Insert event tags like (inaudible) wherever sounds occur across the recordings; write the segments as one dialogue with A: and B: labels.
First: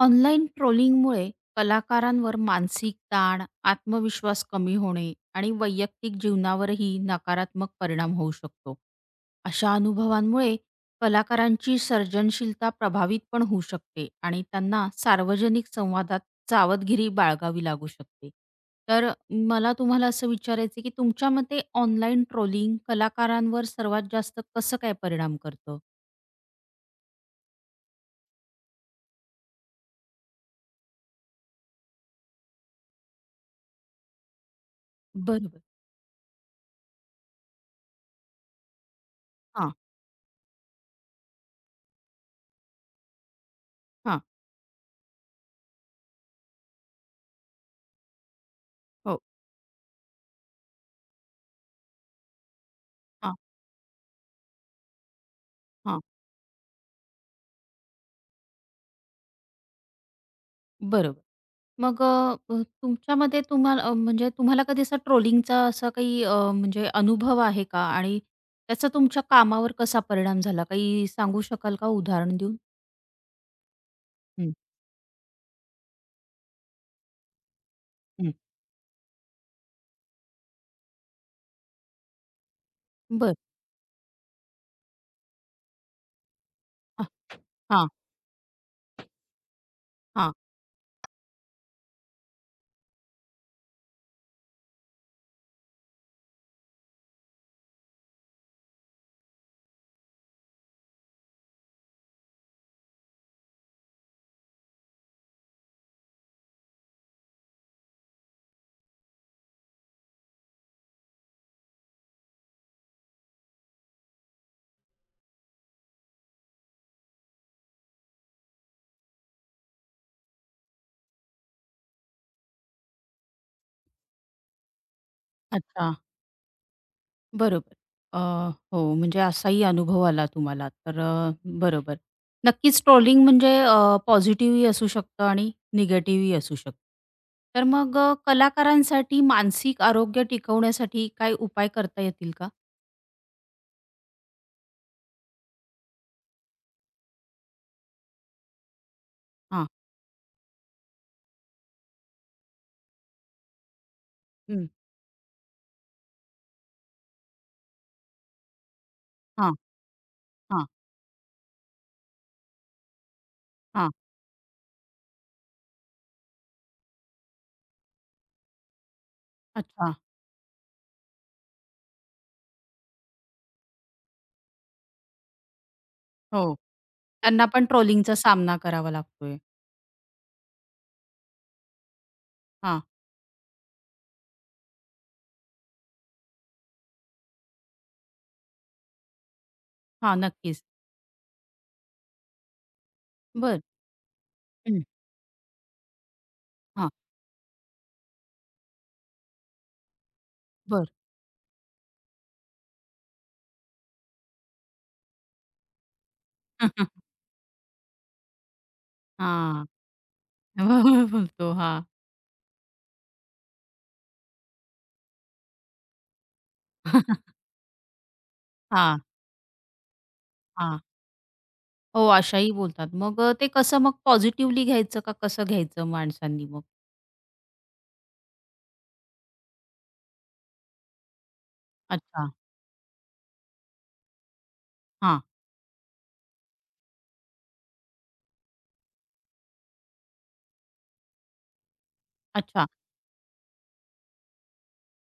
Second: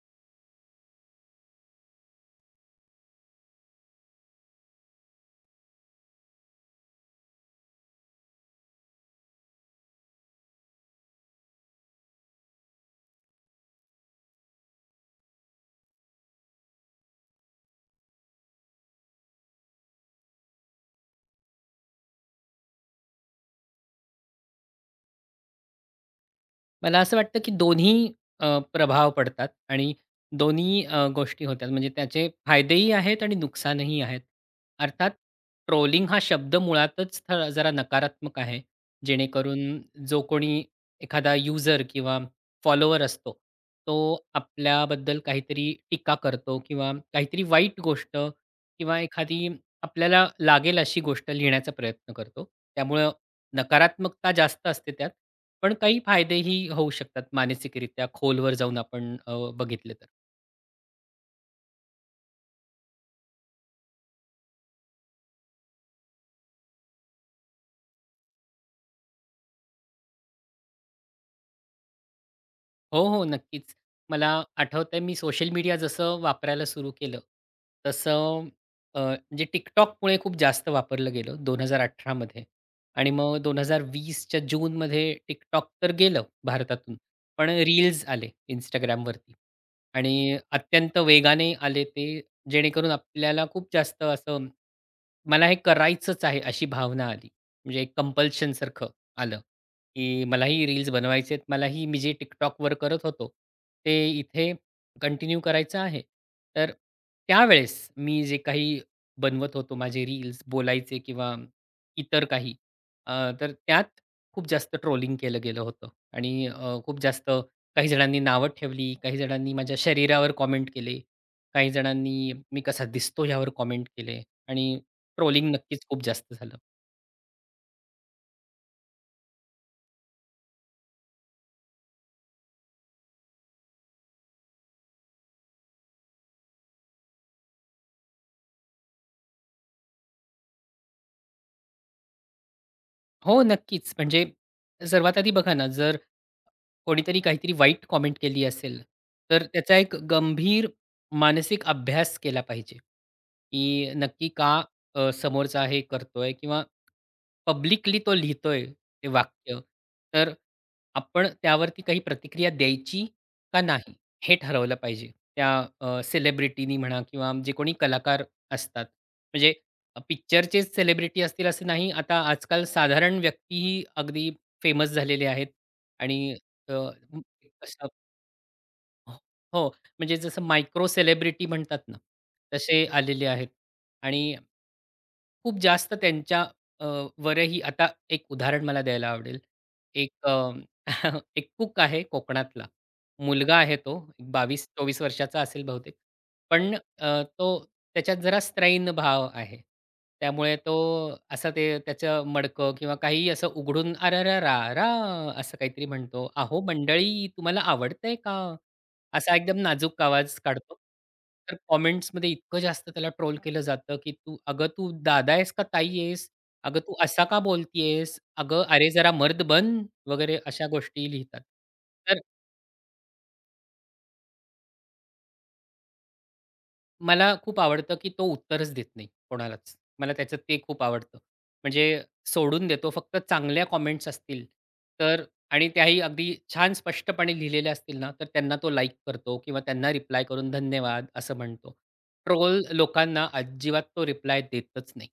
A: Online ट्रोलिंगमुळे कलाकारांवर मानसिक ताण, आत्मविश्वास कमी होणे आणि वैयक्तिक जीवनावरही नकारात्मक परिणाम होऊ शकतो. अशा अनुभवांमुळे कलाकारांची सर्जनशीलता प्रभावित पण होऊ शकते आणि त्यांना सार्वजनिक संवादात सावधगिरी बाळगावी लागू शकते. तर मला तुम्हाला असं विचारायचं की तुमच्या मते ऑनलाईन ट्रोलिंग कलाकारांवर सर्वात जास्त कसं काय परिणाम करतं?
B: मला असं वाटतं की दोन्ही प्रभाव पडतात आणि दोन्ही गोष्टी होतात. म्हणजे त्याचे फायदेही आहेत आणि नुकसानही आहेत. अर्थात
A: बरोबर.
B: ट्रोलिंग हा शब्द मुळातच जरा नकारात्मक आहे.
A: हां,
B: जेणेकरून जो कोणी एखादा युजर किंवा फॉलोवर असतो, तो
A: हां,
B: आपल्याबद्दल काहीतरी टीका करतो किंवा काहीतरी वाईट गोष्ट किंवा
A: हो.
B: एखादी आपल्याला लागेल अशी गोष्ट लिहिण्याचा प्रयत्न करतो. त्यामुळं
A: हां,
B: नकारात्मकता जास्त असते त्यात, पण काही
A: हां.
B: फायदेही होऊ शकतात मानसिकरित्या खोलवर जाऊन आपण बघितले तर.
A: बरोबर. मग अ, अ, तुमच्यामध्ये तुम्हाला म्हणजे तुम्हाला कधी असा ट्रोलिंगचा असा काही म्हणजे अनुभव आहे का? आणि त्याचा तुमच्या कामावर कसा परिणाम झाला? काही सांगू शकाल का उदाहरण देऊन?
B: हो, हो, नक्कीच. मला
A: हं,
B: आठवतंय मी सोशल मीडिया जसं वापरायला सुरू केलं,
A: हं.
B: तसं म्हणजे TikTokमुळे खूप जास्त वापरलं गेलं 2018 मध्ये आणि
A: बरं.
B: मग 2020च्या जूनमध्ये TikTok तर गेलं भारतातून,
A: अ,
B: पण
A: हां,
B: रील्स आले Instagramवरती
A: हां.
B: आणि अत्यंत वेगाने आले ते, जेणेकरून आपल्याला खूप जास्त असं मला हे करायचंच आहे अशी भावना आली. म्हणजे एक कंपल्शनसारखं आलं, की मलाही रील्स बनवायचेत. मलाही मी जे TikTokवर करत होतो, ते इथे कंटिन्यू करायचं आहे. तर त्यावेळेस मी जे काही बनवत होतो माझे रील्स बोलायचे किंवा इतर काही अ, तर त्यात खूप जास्त ट्रोलिंग केलं गेलं होतं आणि खूप जास्त काही जणांनी नावं ठेवली, काही जणांनी माझ्या शरीरावर कॉमेंट केले, काही जणांनी मी कसा दिसतो यावर कॉमेंट केले आणि ट्रोलिंग नक्कीच
A: अच्छा.
B: खूप जास्त झालं.
A: बरोबर. अ, हो, म्हणजे असाही अनुभव आला तुम्हाला. तर अ, बरोबर. नक्कीच ट्रोलिंग म्हणजे पॉझिटिव्हही असू शकतं आणि निगेटिव्हही असू शकतं. तर मग कलाकारांसाठी मानसिक आरोग्य टिकवण्यासाठी काय उपाय करता येतील का?
B: हो, नक्कीच. म्हणजे सर्वात आधी बघा ना, जर कोणीतरी काहीतरी वाईट कॉमेंट केली असेल, तर
A: हां.
B: त्याचा एक गंभीर मानसिक अभ्यास केला पाहिजे, की नक्की का
A: हं.
B: समोरचा हे करतोय किंवा पब्लिकली तो लिहितोय ते
A: हां,
B: वाक्य, तर
A: हां,
B: आपण त्यावरती काही प्रतिक्रिया द्यायची का
A: हां.
B: नाही? हे ठरवलं पाहिजे. त्या सेलिब्रिटीनी म्हणा किंवा जे कोणी कलाकार असतात. म्हणजे
A: अच्छा.
B: पिक्चरचेच सेलिब्रिटी असतील असं नाही. आता आजकाल साधारण व्यक्तीही अगदी फेमस झालेले आहेत आणि
A: हो. त्यांना पण
B: अ,
A: ट्रोलिंगचा सामना करावा
B: हो,
A: लागतोय.
B: हो. म्हणजे जसं मायक्रो सेलिब्रिटी म्हणतात ना,
A: हां,
B: तसे आलेले आहेत आणि खूप जास्त त्यांच्या अ, वरही आता एक उदाहरण मला द्यायला आवडेल.
A: हां.
B: एक
A: नक्कीच.
B: (laughs) एक कूक आहे कोकणातला. मुलगा
A: बरं.
B: आहे तो एक
A: हं.
B: 24 वर्षाचा असेल बहुतेक. पण
A: हां.
B: तो त्याच्यात जरा स्त्रैण भाव आहे. त्यामुळे तो
A: बरं.
B: असं ते त्याचं मडकं किंवा काहीही असं उघडून "अरारारारा" असं काहीतरी म्हणतो. "अहो
A: हां.
B: मंडळी तुम्हाला आवडतंय का?" असा एकदम
A: (laughs)
B: नाजूक आवाज काढतो.
A: बोलतो.
B: तर
A: हां.
B: कमेंट्समध्ये इतकं जास्त त्याला ट्रोल केलं जातं, की "तू अगं तू दादा आहेस का ताई आहेस? अगं तू असा का बोलतीयेस? अगं अरे
A: हां,
B: जरा मर्द बन" वगैरे अशा
A: हां.
B: गोष्टी लिहितात.
A: हो,
B: तर
A: अशाही बोलतात. मग ते कसं मग पॉझिटिव्हली घ्यायचं का कसं घ्यायचं माणसांनी मग?
B: मला खूप आवडतं, की तो उत्तरच देत नाही कोणालाच. मला त्याचं ते खूप आवडतं. म्हणजे
A: अच्छा.
B: सोडून देतो. फक्त चांगल्या कॉमेंट्स असतील
A: हां.
B: तर आणि त्याही अगदी छान स्पष्टपणे लिहिलेल्या असतील ना, तर त्यांना तो लाइक करतो किंवा त्यांना रिप्लाय करून धन्यवाद असं म्हणतो. ट्रोल
A: अच्छा.
B: लोकांना अजिबात तो रिप्लाय देतच नाही.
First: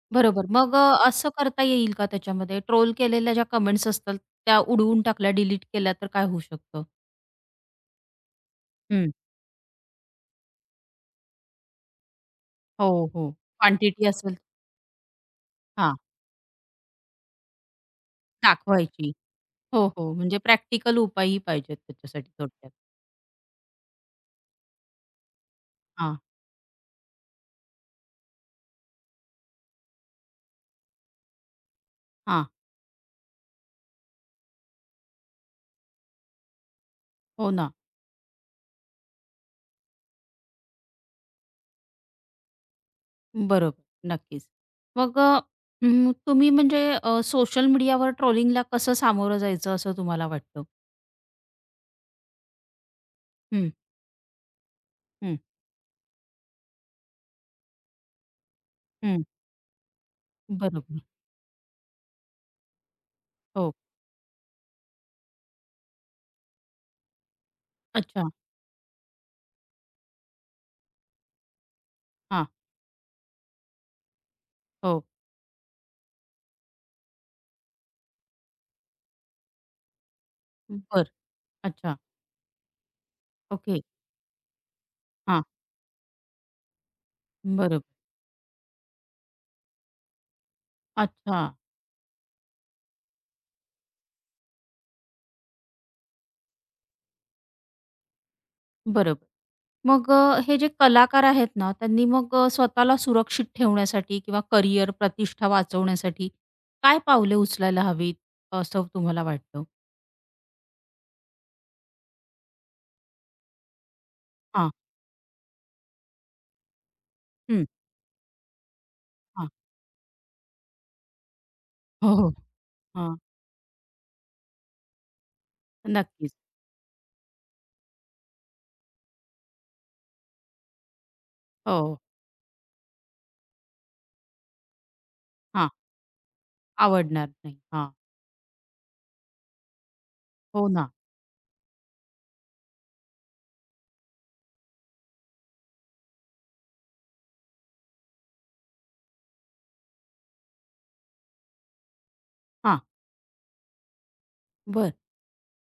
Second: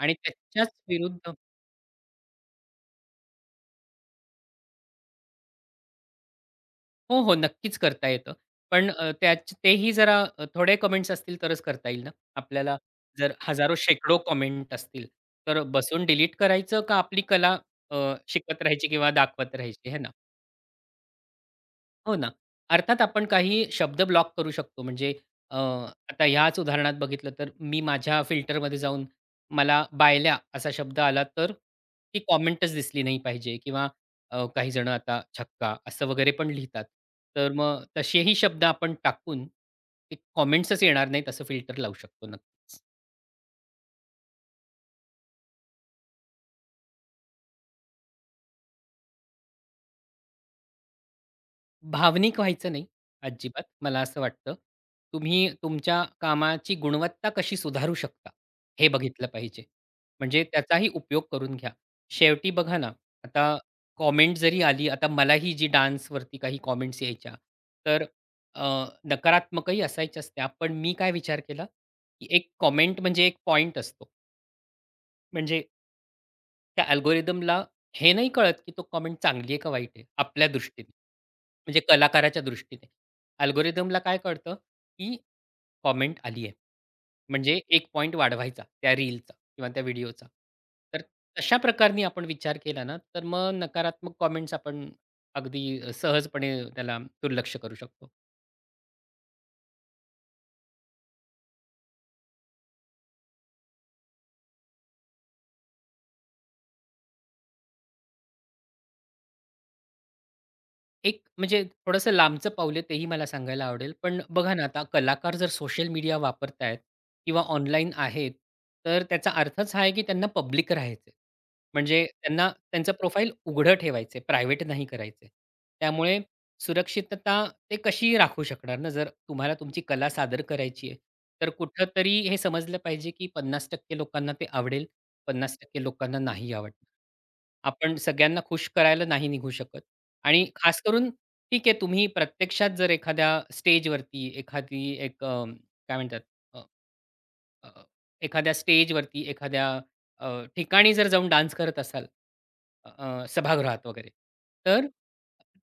B: आणि
A: बरोबर.
B: त्याच्याच
A: मग असं
B: विरुद्ध
A: करता येईल का त्याच्यामध्ये ट्रोल केलेल्या ज्या कमेंट्स असतात त्या उडवून टाकल्या, डिलीट केल्या तर काय होऊ शकतं?
B: हो, हो. नक्कीच करता येतं. पण
A: हं.
B: त्याच तेही जरा थोडे कमेंट्स असतील तरच करता येईल ना. आपल्याला
A: हो, हो.
B: जर हजारो,
A: क्वांटिटी
B: शेकडो
A: असेल
B: कमेंट असतील, तर
A: हां,
B: बसून डिलीट करायचं का आपली कला अ, शिकत राहायची किंवा
A: दाखवायची.
B: दाखवत
A: हो,
B: राहायची? है ना.
A: हो. म्हणजे प्रॅक्टिकल उपायही पाहिजेत
B: हो
A: त्याच्यासाठी
B: ना.
A: थोडक्यात.
B: अर्थात आपण काही शब्द ब्लॉक करू शकतो. म्हणजे अ,
A: हां,
B: आता ह्याच उदाहरणात बघितलं तर मी माझ्या फिल्टरमध्ये जाऊन मला "बायल्या" असा शब्द आला तर ती
A: हां.
B: कॉमेंटच दिसली नाही पाहिजे किंवा काही जण आता "छक्का" असं वगैरे पण लिहितात.
A: हो
B: तर
A: ना.
B: मग तसेही शब्द आपण टाकून ते कॉमेंट्सच येणार नाहीत असं फिल्टर लावू शकतो नक्कीच.
A: बरोबर. नक्कीच. मग तुम्ही म्हणजे सोशल मीडियावर ट्रोलिंगला कसं सामोरं जायचं असं तुम्हाला वाटतं?
B: भावनिक व्हायचं नाही अजिबात,
A: हं,
B: मला असं वाटतं.
A: हं,
B: तुम्ही तुमच्या कामाची गुणवत्ता कशी सुधारू शकता, हे
A: हं.
B: बघितलं पाहिजे. म्हणजे त्याचाही
A: बरोबर.
B: उपयोग करून घ्या. शेवटी बघा ना, आता
A: हो.
B: कॉमेंट जरी आली, आता मलाही जी डान्सवरती काही कॉमेंट्स यायच्या, तर
A: अच्छा.
B: अ, नकारात्मकही असायच्याच त्या. पण मी काय विचार केला, की
A: हां.
B: एक कॉमेंट म्हणजे एक पॉइंट असतो.
A: हो.
B: म्हणजे त्या अल्गोरिदमला हे नाही कळत, की तो कमेंट चांगली आहे का वाईट आहे, आपल्या दृष्टीने.
A: बरं.
B: म्हणजे
A: अच्छा.
B: कलाकाराच्या दृष्टीने.
A: ओके.
B: अल्गोरिदमला काय कळतं, की
A: हां.
B: कॉमेंट आली आहे. म्हणजे
A: बरोबर.
B: एक पॉइंट वाढवायचा त्या रीलचा किंवा त्या व्हिडिओचा. तर
A: अच्छा.
B: तशा प्रकारनी आपण विचार केला ना, तर मग नकारात्मक कमेंट्स आपण अगदी सहजपणे त्याला दुर्लक्ष करू शकतो.
A: बरोबर. मग अ, हे जे कलाकार आहेत ना, त्यांनी मग स्वतःला सुरक्षित ठेवण्यासाठी किंवा करिअर, प्रतिष्ठा वाचवण्यासाठी काय पावले उचलायला हवीत, असं तुम्हाला वाटतं?
B: एक म्हणजे थोडंसं लांबचं पाऊल आहे तेही मला सांगायला आवडेल. पण बघा ना,
A: हां.
B: आता कलाकार जर सोशल मीडिया वापरतायत किंवा
A: हं.
B: ऑनलाईन आहेत, तर त्याचा
A: हां.
B: अर्थच हा आहे की त्यांना पब्लिक राहायचं म्हणजे
A: हो, हो.
B: त्यांना त्यांचं
A: हां.
B: प्रोफाईल उघडं ठेवायचं प्रायव्हेट नाही करायचं त्यामुळे
A: नक्कीच.
B: सुरक्षितता ते कशी राखू शकणार ना, जर तुम्हाला तुमची कला सादर करायची आहे. तर
A: हो. हो.
B: कुठेतरी हे समजलं पाहिजे की 50% लोकांना ते आवडेल,
A: हां.
B: 50% लोकांना नाही आवडणार.
A: आवडणार नाही. हां.
B: आपण सगळ्यांना खुश करायला नाही निघू शकत. आणि
A: हो
B: खास
A: ना.
B: करून ठीक आहे तुम्ही प्रत्यक्षात जर एखाद्या स्टेजवरती एखादी एक काय म्हणतात अ, अ, एखाद्या स्टेजवरती एखाद्या अ, ठिकाणी जर जाऊन डान्स करत असाल
A: हां.
B: अ, अ, सभागृहात वगैरे तर
A: बर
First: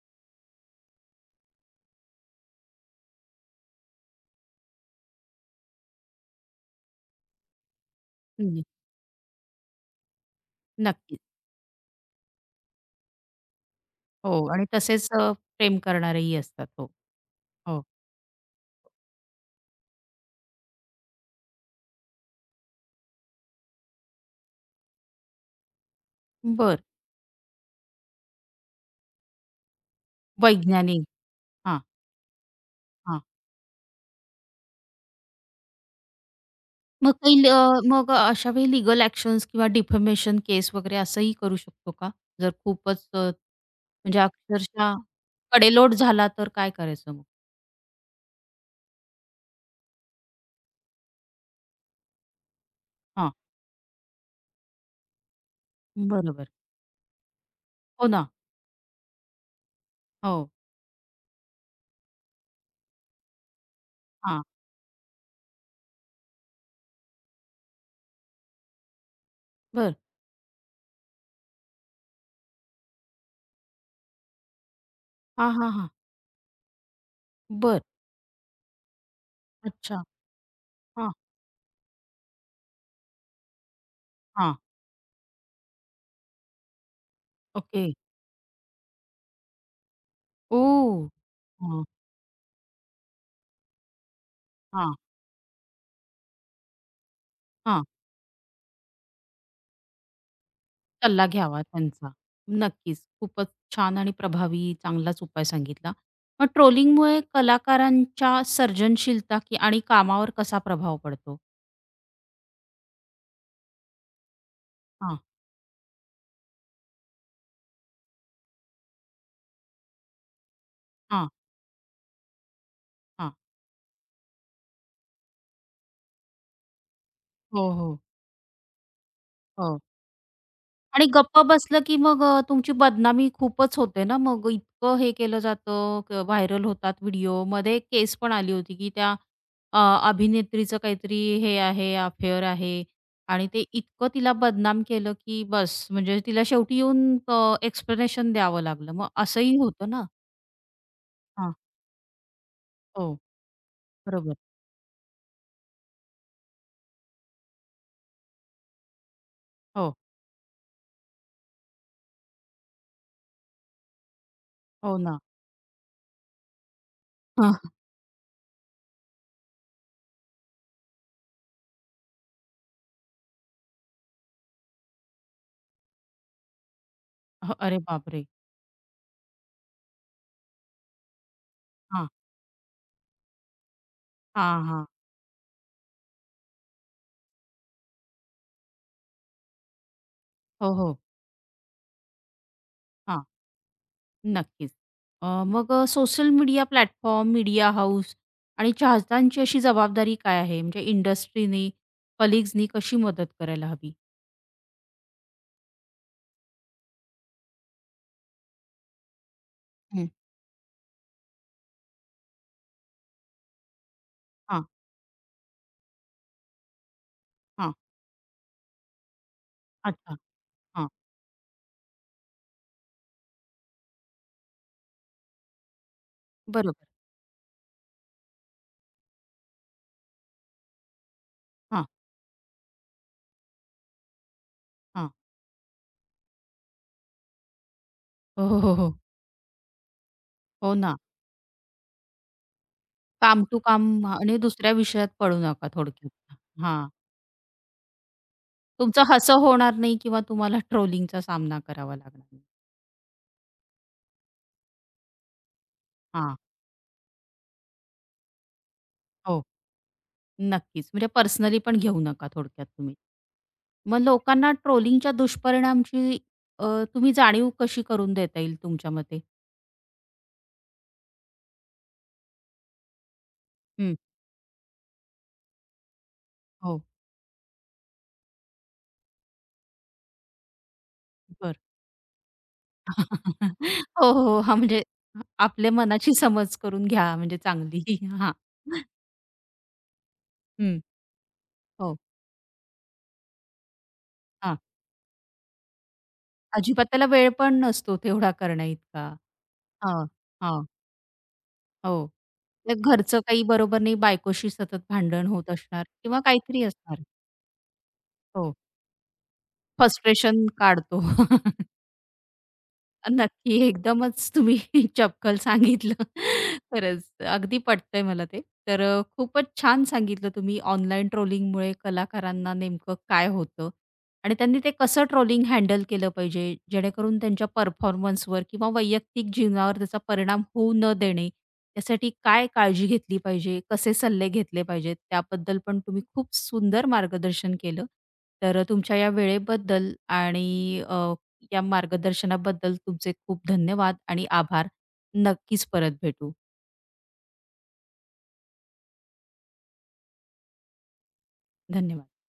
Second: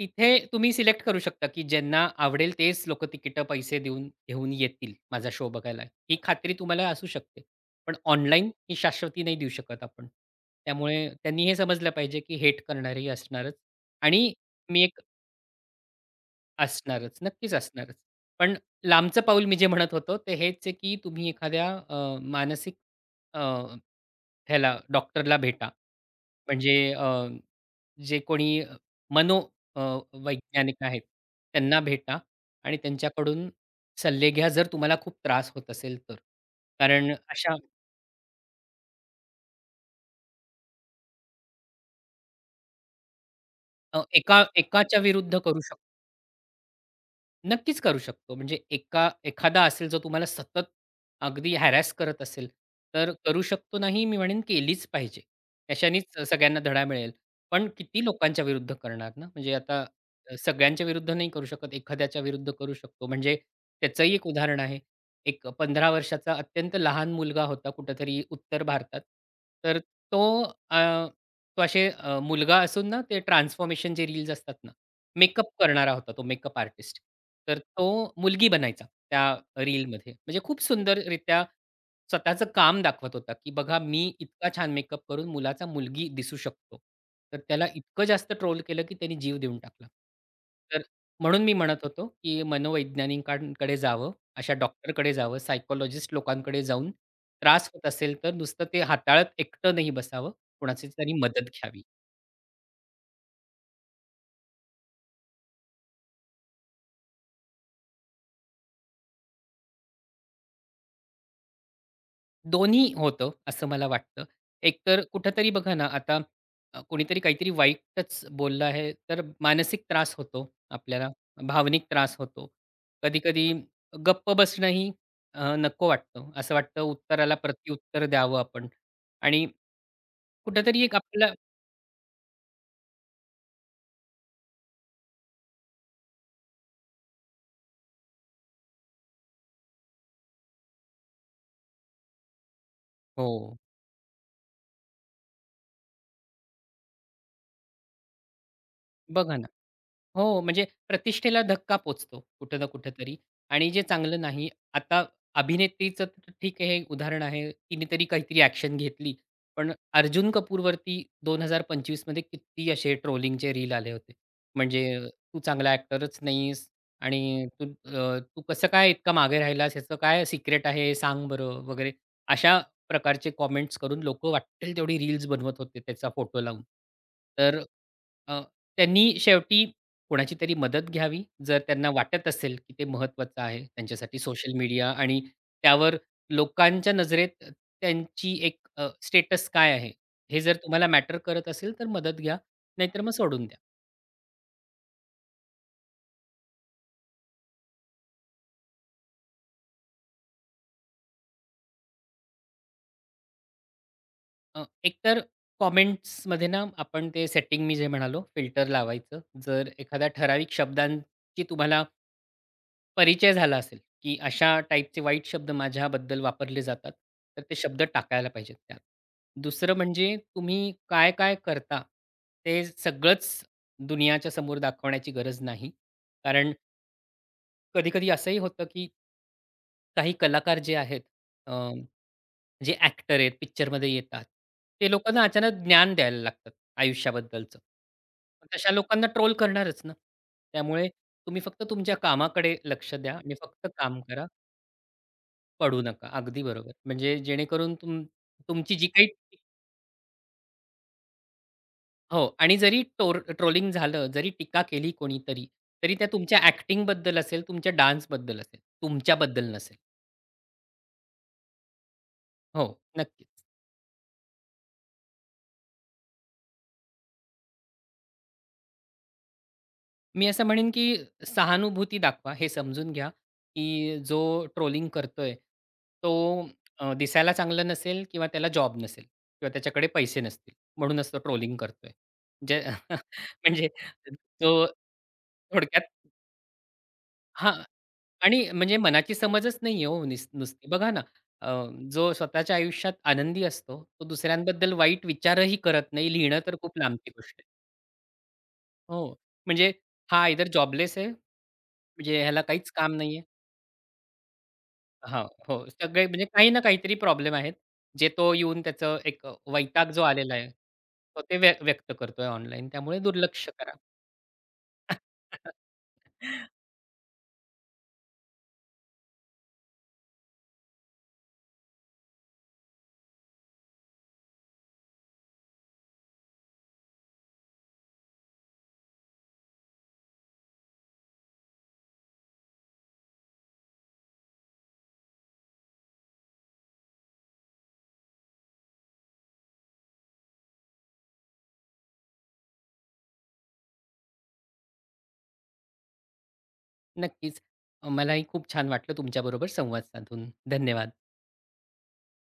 B: तिथे तुम्ही सिलेक्ट करू शकता की ज्यांना आवडेल तेच लोक तिकीटं पैसे देऊन घेऊन येतील माझा शो बघायला ही खात्री तुम्हाला असू शकते पण ऑनलाईन
A: हं.
B: ही शाश्वती नाही देऊ शकत आपण त्यामुळे
A: नक्कीच.
B: त्यांनी हे समजलं पाहिजे की हेट करणारी असणारच आणि
A: हो आणि
B: मी एक
A: तसेच प्रेम करणारेही असतात. हो.
B: असणारच. नक्कीच
A: हो.
B: असणारच. पण लांबचं पाऊल मी जे म्हणत होतो ते हेच आहे, की तुम्ही एखाद्या मानसिक अ, ह्याला डॉक्टरला भेटा. म्हणजे
A: बरं.
B: जे कोणी मनो अ, वैज्ञानिक आहेत,
A: वैज्ञानिक.
B: त्यांना
A: हां.
B: भेटा आणि
A: हां.
B: त्यांच्याकडून सल्ले घ्या, जर तुम्हाला खूप त्रास होत असेल तर. कारण
A: मग
B: अशा
A: मग अशा वेळी लीगल ॲक्शन्स किंवा डिफमेशन केस वगैरे असंही करू शकतो का? जर खूपच म्हणजे
B: एका
A: अक्षरशः
B: एकाच्या विरुद्ध करू शकतो.
A: कडेलोट झाला तर काय करायचं मग?
B: नक्कीच करू शकतो. म्हणजे एका एखादा असेल जो तुम्हाला सतत अगदी हॅरॅस करत असेल, तर
A: हां,
B: करू शकतो नाही मी म्हणेन केलीच पाहिजे. त्याच्यानेच
A: बरोबर.
B: सगळ्यांना धडा मिळेल. पण किती
A: हो ना.
B: लोकांच्या विरुद्ध करणार ना? म्हणजे आता
A: हो.
B: सगळ्यांच्या विरुद्ध नाही करू शकत, एखाद्याच्या विरुद्ध करू शकतो. म्हणजे त्याचंही एक
A: हां.
B: उदाहरण आहे. एक 15 वर्षाचा अत्यंत लहान मुलगा होता कुठेतरी उत्तर भारतात. तर
A: बर
B: तो अ, तो असे मुलगा असून ना, ते ट्रान्सफॉर्मेशन जे रील्स असतात ना, मेकअप
A: हां, हां, हां.
B: करणारा होता तो मेकअप आर्टिस्ट. तर
A: बरं.
B: तो मुलगी बनायचा त्या
A: अच्छा.
B: रीलमध्ये. म्हणजे खूप
A: हां,
B: सुंदररित्या स्वतःचं काम दाखवत होता, की बघा मी इतका
A: हां.
B: छान मेकअप करून मुलाचा मुलगी दिसू शकतो. तर त्याला
A: ओके.
B: इतकं जास्त ट्रोल केलं, की त्याने जीव देऊन टाकला. तर
A: ओह!
B: म्हणून मी म्हणत
A: हां,
B: होतो, की मनोवैज्ञानिकांकडे जावं, अशा
A: हां,
B: डॉक्टरकडे जावं, सायकॉलॉजिस्ट लोकांकडे जाऊन त्रास
A: हां.
B: होत असेल, तर नुसतं ते हाताळत एकटं नाही बसावं, कुणाची तरी
A: सल्ला
B: मदत
A: घ्यावा
B: घ्यावी.
A: त्यांचा. नक्कीच. खूपच छान आणि प्रभावी चांगलाच उपाय सांगितला. मग ट्रोलिंगमुळे कलाकारांच्या सर्जनशीलता की आणि कामावर कसा प्रभाव पडतो?
B: दोन्ही होतं, असं मला वाटतं. एकतर
A: हां,
B: कुठेतरी बघा ना, आता कोणीतरी काहीतरी वाईटच बोललं आहे, तर मानसिक त्रास होतो आपल्याला,
A: हां,
B: भावनिक त्रास होतो.
A: हां.
B: कधी-कधी गप्प बसणंही नको वाटतं. असं वाटतं उत्तराला
A: हो, हो.
B: प्रत्युत्तर द्यावं आपण आणि
A: हो.
B: कुठेतरी एक
A: आणि
B: आपल्याला
A: गप्प बसलं की मग तुमची बदनामी खूपच होते ना, मग इतकं हे केलं जातं, क व्हायरल होतात व्हिडिओ. मध्ये एक केस पण आली होती की त्या अ, अभिनेत्रीचं काहीतरी हे आहे, अफेअर आहे आणि
B: हो,
A: ते इतकं तिला बदनाम केलं की बस, म्हणजे तिला शेवटी येऊन एक्सप्लेनेशन द्यावं लागलं. मग
B: बघा ना.
A: असंही होतं ना.
B: हो, म्हणजे प्रतिष्ठेला
A: हां.
B: धक्का पोहोचतो कुठं ना
A: हो,
B: कुठेतरी आणि जे चांगलं
A: बरोबर.
B: नाही. आता अभिनेत्रीचं तर ठीक आहे, हे उदाहरण आहे. तिने तरी काहीतरी ॲक्शन घेतली. पण
A: हो,
B: अर्जुन कपूरवरती 2025 मध्ये किती असे ट्रोलिंगचे रील आले होते.
A: हो
B: म्हणजे
A: ना.
B: तू चांगला ॲक्टरच नाहीस आणि तू
A: (laughs)
B: तू कसं काय इतका मागे राहिलास? ह्याचं काय सिक्रेट आहे? सांग बरं वगैरे. अशा प्रकारचे कॉमेंट्स करून लोकं वाटेल तेवढी रील्स बनवत होते त्याचा फोटो लावून. तर
A: अरे बापरे!
B: अ, त्यांनी शेवटी कोणाची तरी मदत घ्यावी, जर त्यांना
A: हां,
B: वाटत असेल, की ते महत्त्वाचं आहे त्यांच्यासाठी सोशल
A: हां, हां.
B: मीडिया आणि त्यावर लोकांच्या नजरेत त्यांची एक स्टेटस काय आहे? हे जर
A: हो,
B: तुम्हाला
A: हो.
B: मॅटर करत असेल, तर मदत घ्या. नाहीतर मग
A: हां.
B: सोडून द्या.
A: नक्कीच. मग social media platform, media house आणि चाहत्यांची अशी जबाबदारी काय आहे? म्हणजे इंडस्ट्रीनी, कलीग्सनी कशी मदत करायला हवी?
B: एकतर कॉमेंट्समध्ये ना आपण ते सेटिंग मी जे म्हणालो फिल्टर लावायचं. जर
A: हं.
B: एखाद्या ठराविक शब्दांची तुम्हाला परिचय झाला असेल, की अशा
A: हां,
B: टाइपचे वाईट शब्द माझ्याबद्दल वापरले जातात, तर ते
A: हां.
B: शब्द टाकायला पाहिजेत त्यात. दुसरं म्हणजे
A: अच्छा.
B: तुम्ही
A: हां.
B: काय-काय करता, ते सगळंच दुनियाच्या समोर दाखवण्याची गरज नाही. कारण
A: बरोबर.
B: कधी-कधी असंही होतं, की काही कलाकार जे आहेत, अ,
A: हां,
B: जे ॲक्टर आहेत, पिक्चरमध्ये येतात, ते
A: हां.
B: लोकांना अचानक ज्ञान द्यायला लागतात आयुष्याबद्दलचं. मग
A: हो, हो,
B: तशा
A: हो, हो.
B: लोकांना ट्रोल करणारच ना.
A: हो
B: त्यामुळे
A: ना.
B: तुम्ही फक्त तुमच्या कामाकडे लक्ष द्या आणि
A: काम टू
B: फक्त काम
A: काम
B: करा.
A: आणि दुसऱ्या विषयात पडू नका
B: पडू नका.
A: थोडक्यात.
B: अगदी बरोबर.
A: हां.
B: म्हणजे जेणेकरून तुमची जी
A: तुमचं
B: काही
A: हसं होणार नाही किंवा तुम्हाला ट्रोलिंगचा सामना करावा
B: हो
A: लागणार नाही.
B: आणि जरी ट्रोलिंग झालं, जरी टीका केली कोणीतरी, तरी त्या
A: हां.
B: तुमच्या acting बद्दल असेल, तुमच्या डान्सबद्दल असेल,
A: हो.
B: तुमच्याबद्दल नसेल.
A: नक्कीच. म्हणजे पर्सनली पण घेऊ नका
B: हो,
A: थोडक्यात तुम्ही.
B: नक्कीच.
A: मग लोकांना ट्रोलिंगच्या दुष्परिणामची अ, तुम्ही जाणीव कशी करून देता येईल तुमच्या मते?
B: मी असं म्हणेन की सहानुभूती दाखवा. हे समजून घ्या,
A: हं.
B: की जो ट्रोलिंग करतोय तो
A: हो,
B: दिसायला चांगला नसेल किंवा त्याला जॉब नसेल किंवा त्याच्याकडे पैसे नसतील. म्हणूनच तो ट्रोलिंग
A: बरं.
B: करतोय. जे (laughs) म्हणजे
A: (laughs) हो, हो. हां,
B: जो
A: म्हणजे आपल्या
B: थोडक्यात
A: मनाची समज करून घ्या म्हणजे
B: हां.
A: चांगली. (laughs) हां.
B: आणि म्हणजे मनाची समजच नाहीये हो नुसती.
A: हं.
B: बघा ना, अ,
A: हो,
B: जो स्वतःच्या आयुष्यात आनंदी असतो, तो
A: हां.
B: दुसऱ्यांबद्दल वाईट विचारही करत नाही. लिहिणं तर खूप
A: अजिबात त्याला
B: लांबची
A: वेळ
B: गोष्ट आहे.
A: पण नसतो तेवढा
B: हो,
A: करण्याइतका.
B: म्हणजे
A: हां.
B: हा इधर
A: हां,
B: जॉबलेस आहे,
A: हो.
B: म्हणजे ह्याला काहीच
A: तर
B: काम
A: घरचं
B: नाहीये.
A: काही बरोबर नाही, बायकोशी सतत
B: हां,
A: भांडण होत
B: हो.
A: असणार
B: सगळे
A: किंवा
B: म्हणजे काही ना
A: काहीतरी
B: काहीतरी
A: असणार.
B: प्रॉब्लेम आहेत, जे तो
A: हो,
B: येऊन त्याचं एक वैताग जो आलेला
A: फ्रस्ट्रेशन
B: आहे,
A: काढतो.
B: तो ते
A: (laughs)
B: व्यक्त करतोय ऑनलाईन. त्यामुळे दुर्लक्ष
A: नक्की.
B: करा.
A: एकदमच तुम्ही (laughs) चपकल
B: (laughs)
A: सांगितलं. खरंच अगदी पटतंय मला ते. तर खूपच छान सांगितलं तुम्ही ऑनलाईन ट्रोलिंगमुळे कलाकारांना नेमकं काय होतं आणि त्यांनी ते कसं ट्रोलिंग हँडल केलं पाहिजे, जेणेकरून त्यांच्या परफॉर्मन्सवर किंवा वैयक्तिक जीवनावर त्याचा परिणाम होऊ न देणे, यासाठी काय काळजी घेतली पाहिजे, कसे सल्ले घेतले पाहिजेत, त्याबद्दल पण तुम्ही खूप सुंदर मार्गदर्शन केलं. तर तुमच्या या वेळेबद्दल आणि या मार्गदर्शनाबद्दल तुमचे खूप धन्यवाद आणि आभार. नक्कीच परत भेटू.
B: नक्कीच. मलाही खूप छान वाटलं तुमच्याबरोबर संवाद साधून. धन्यवाद.
A: धन्यवाद.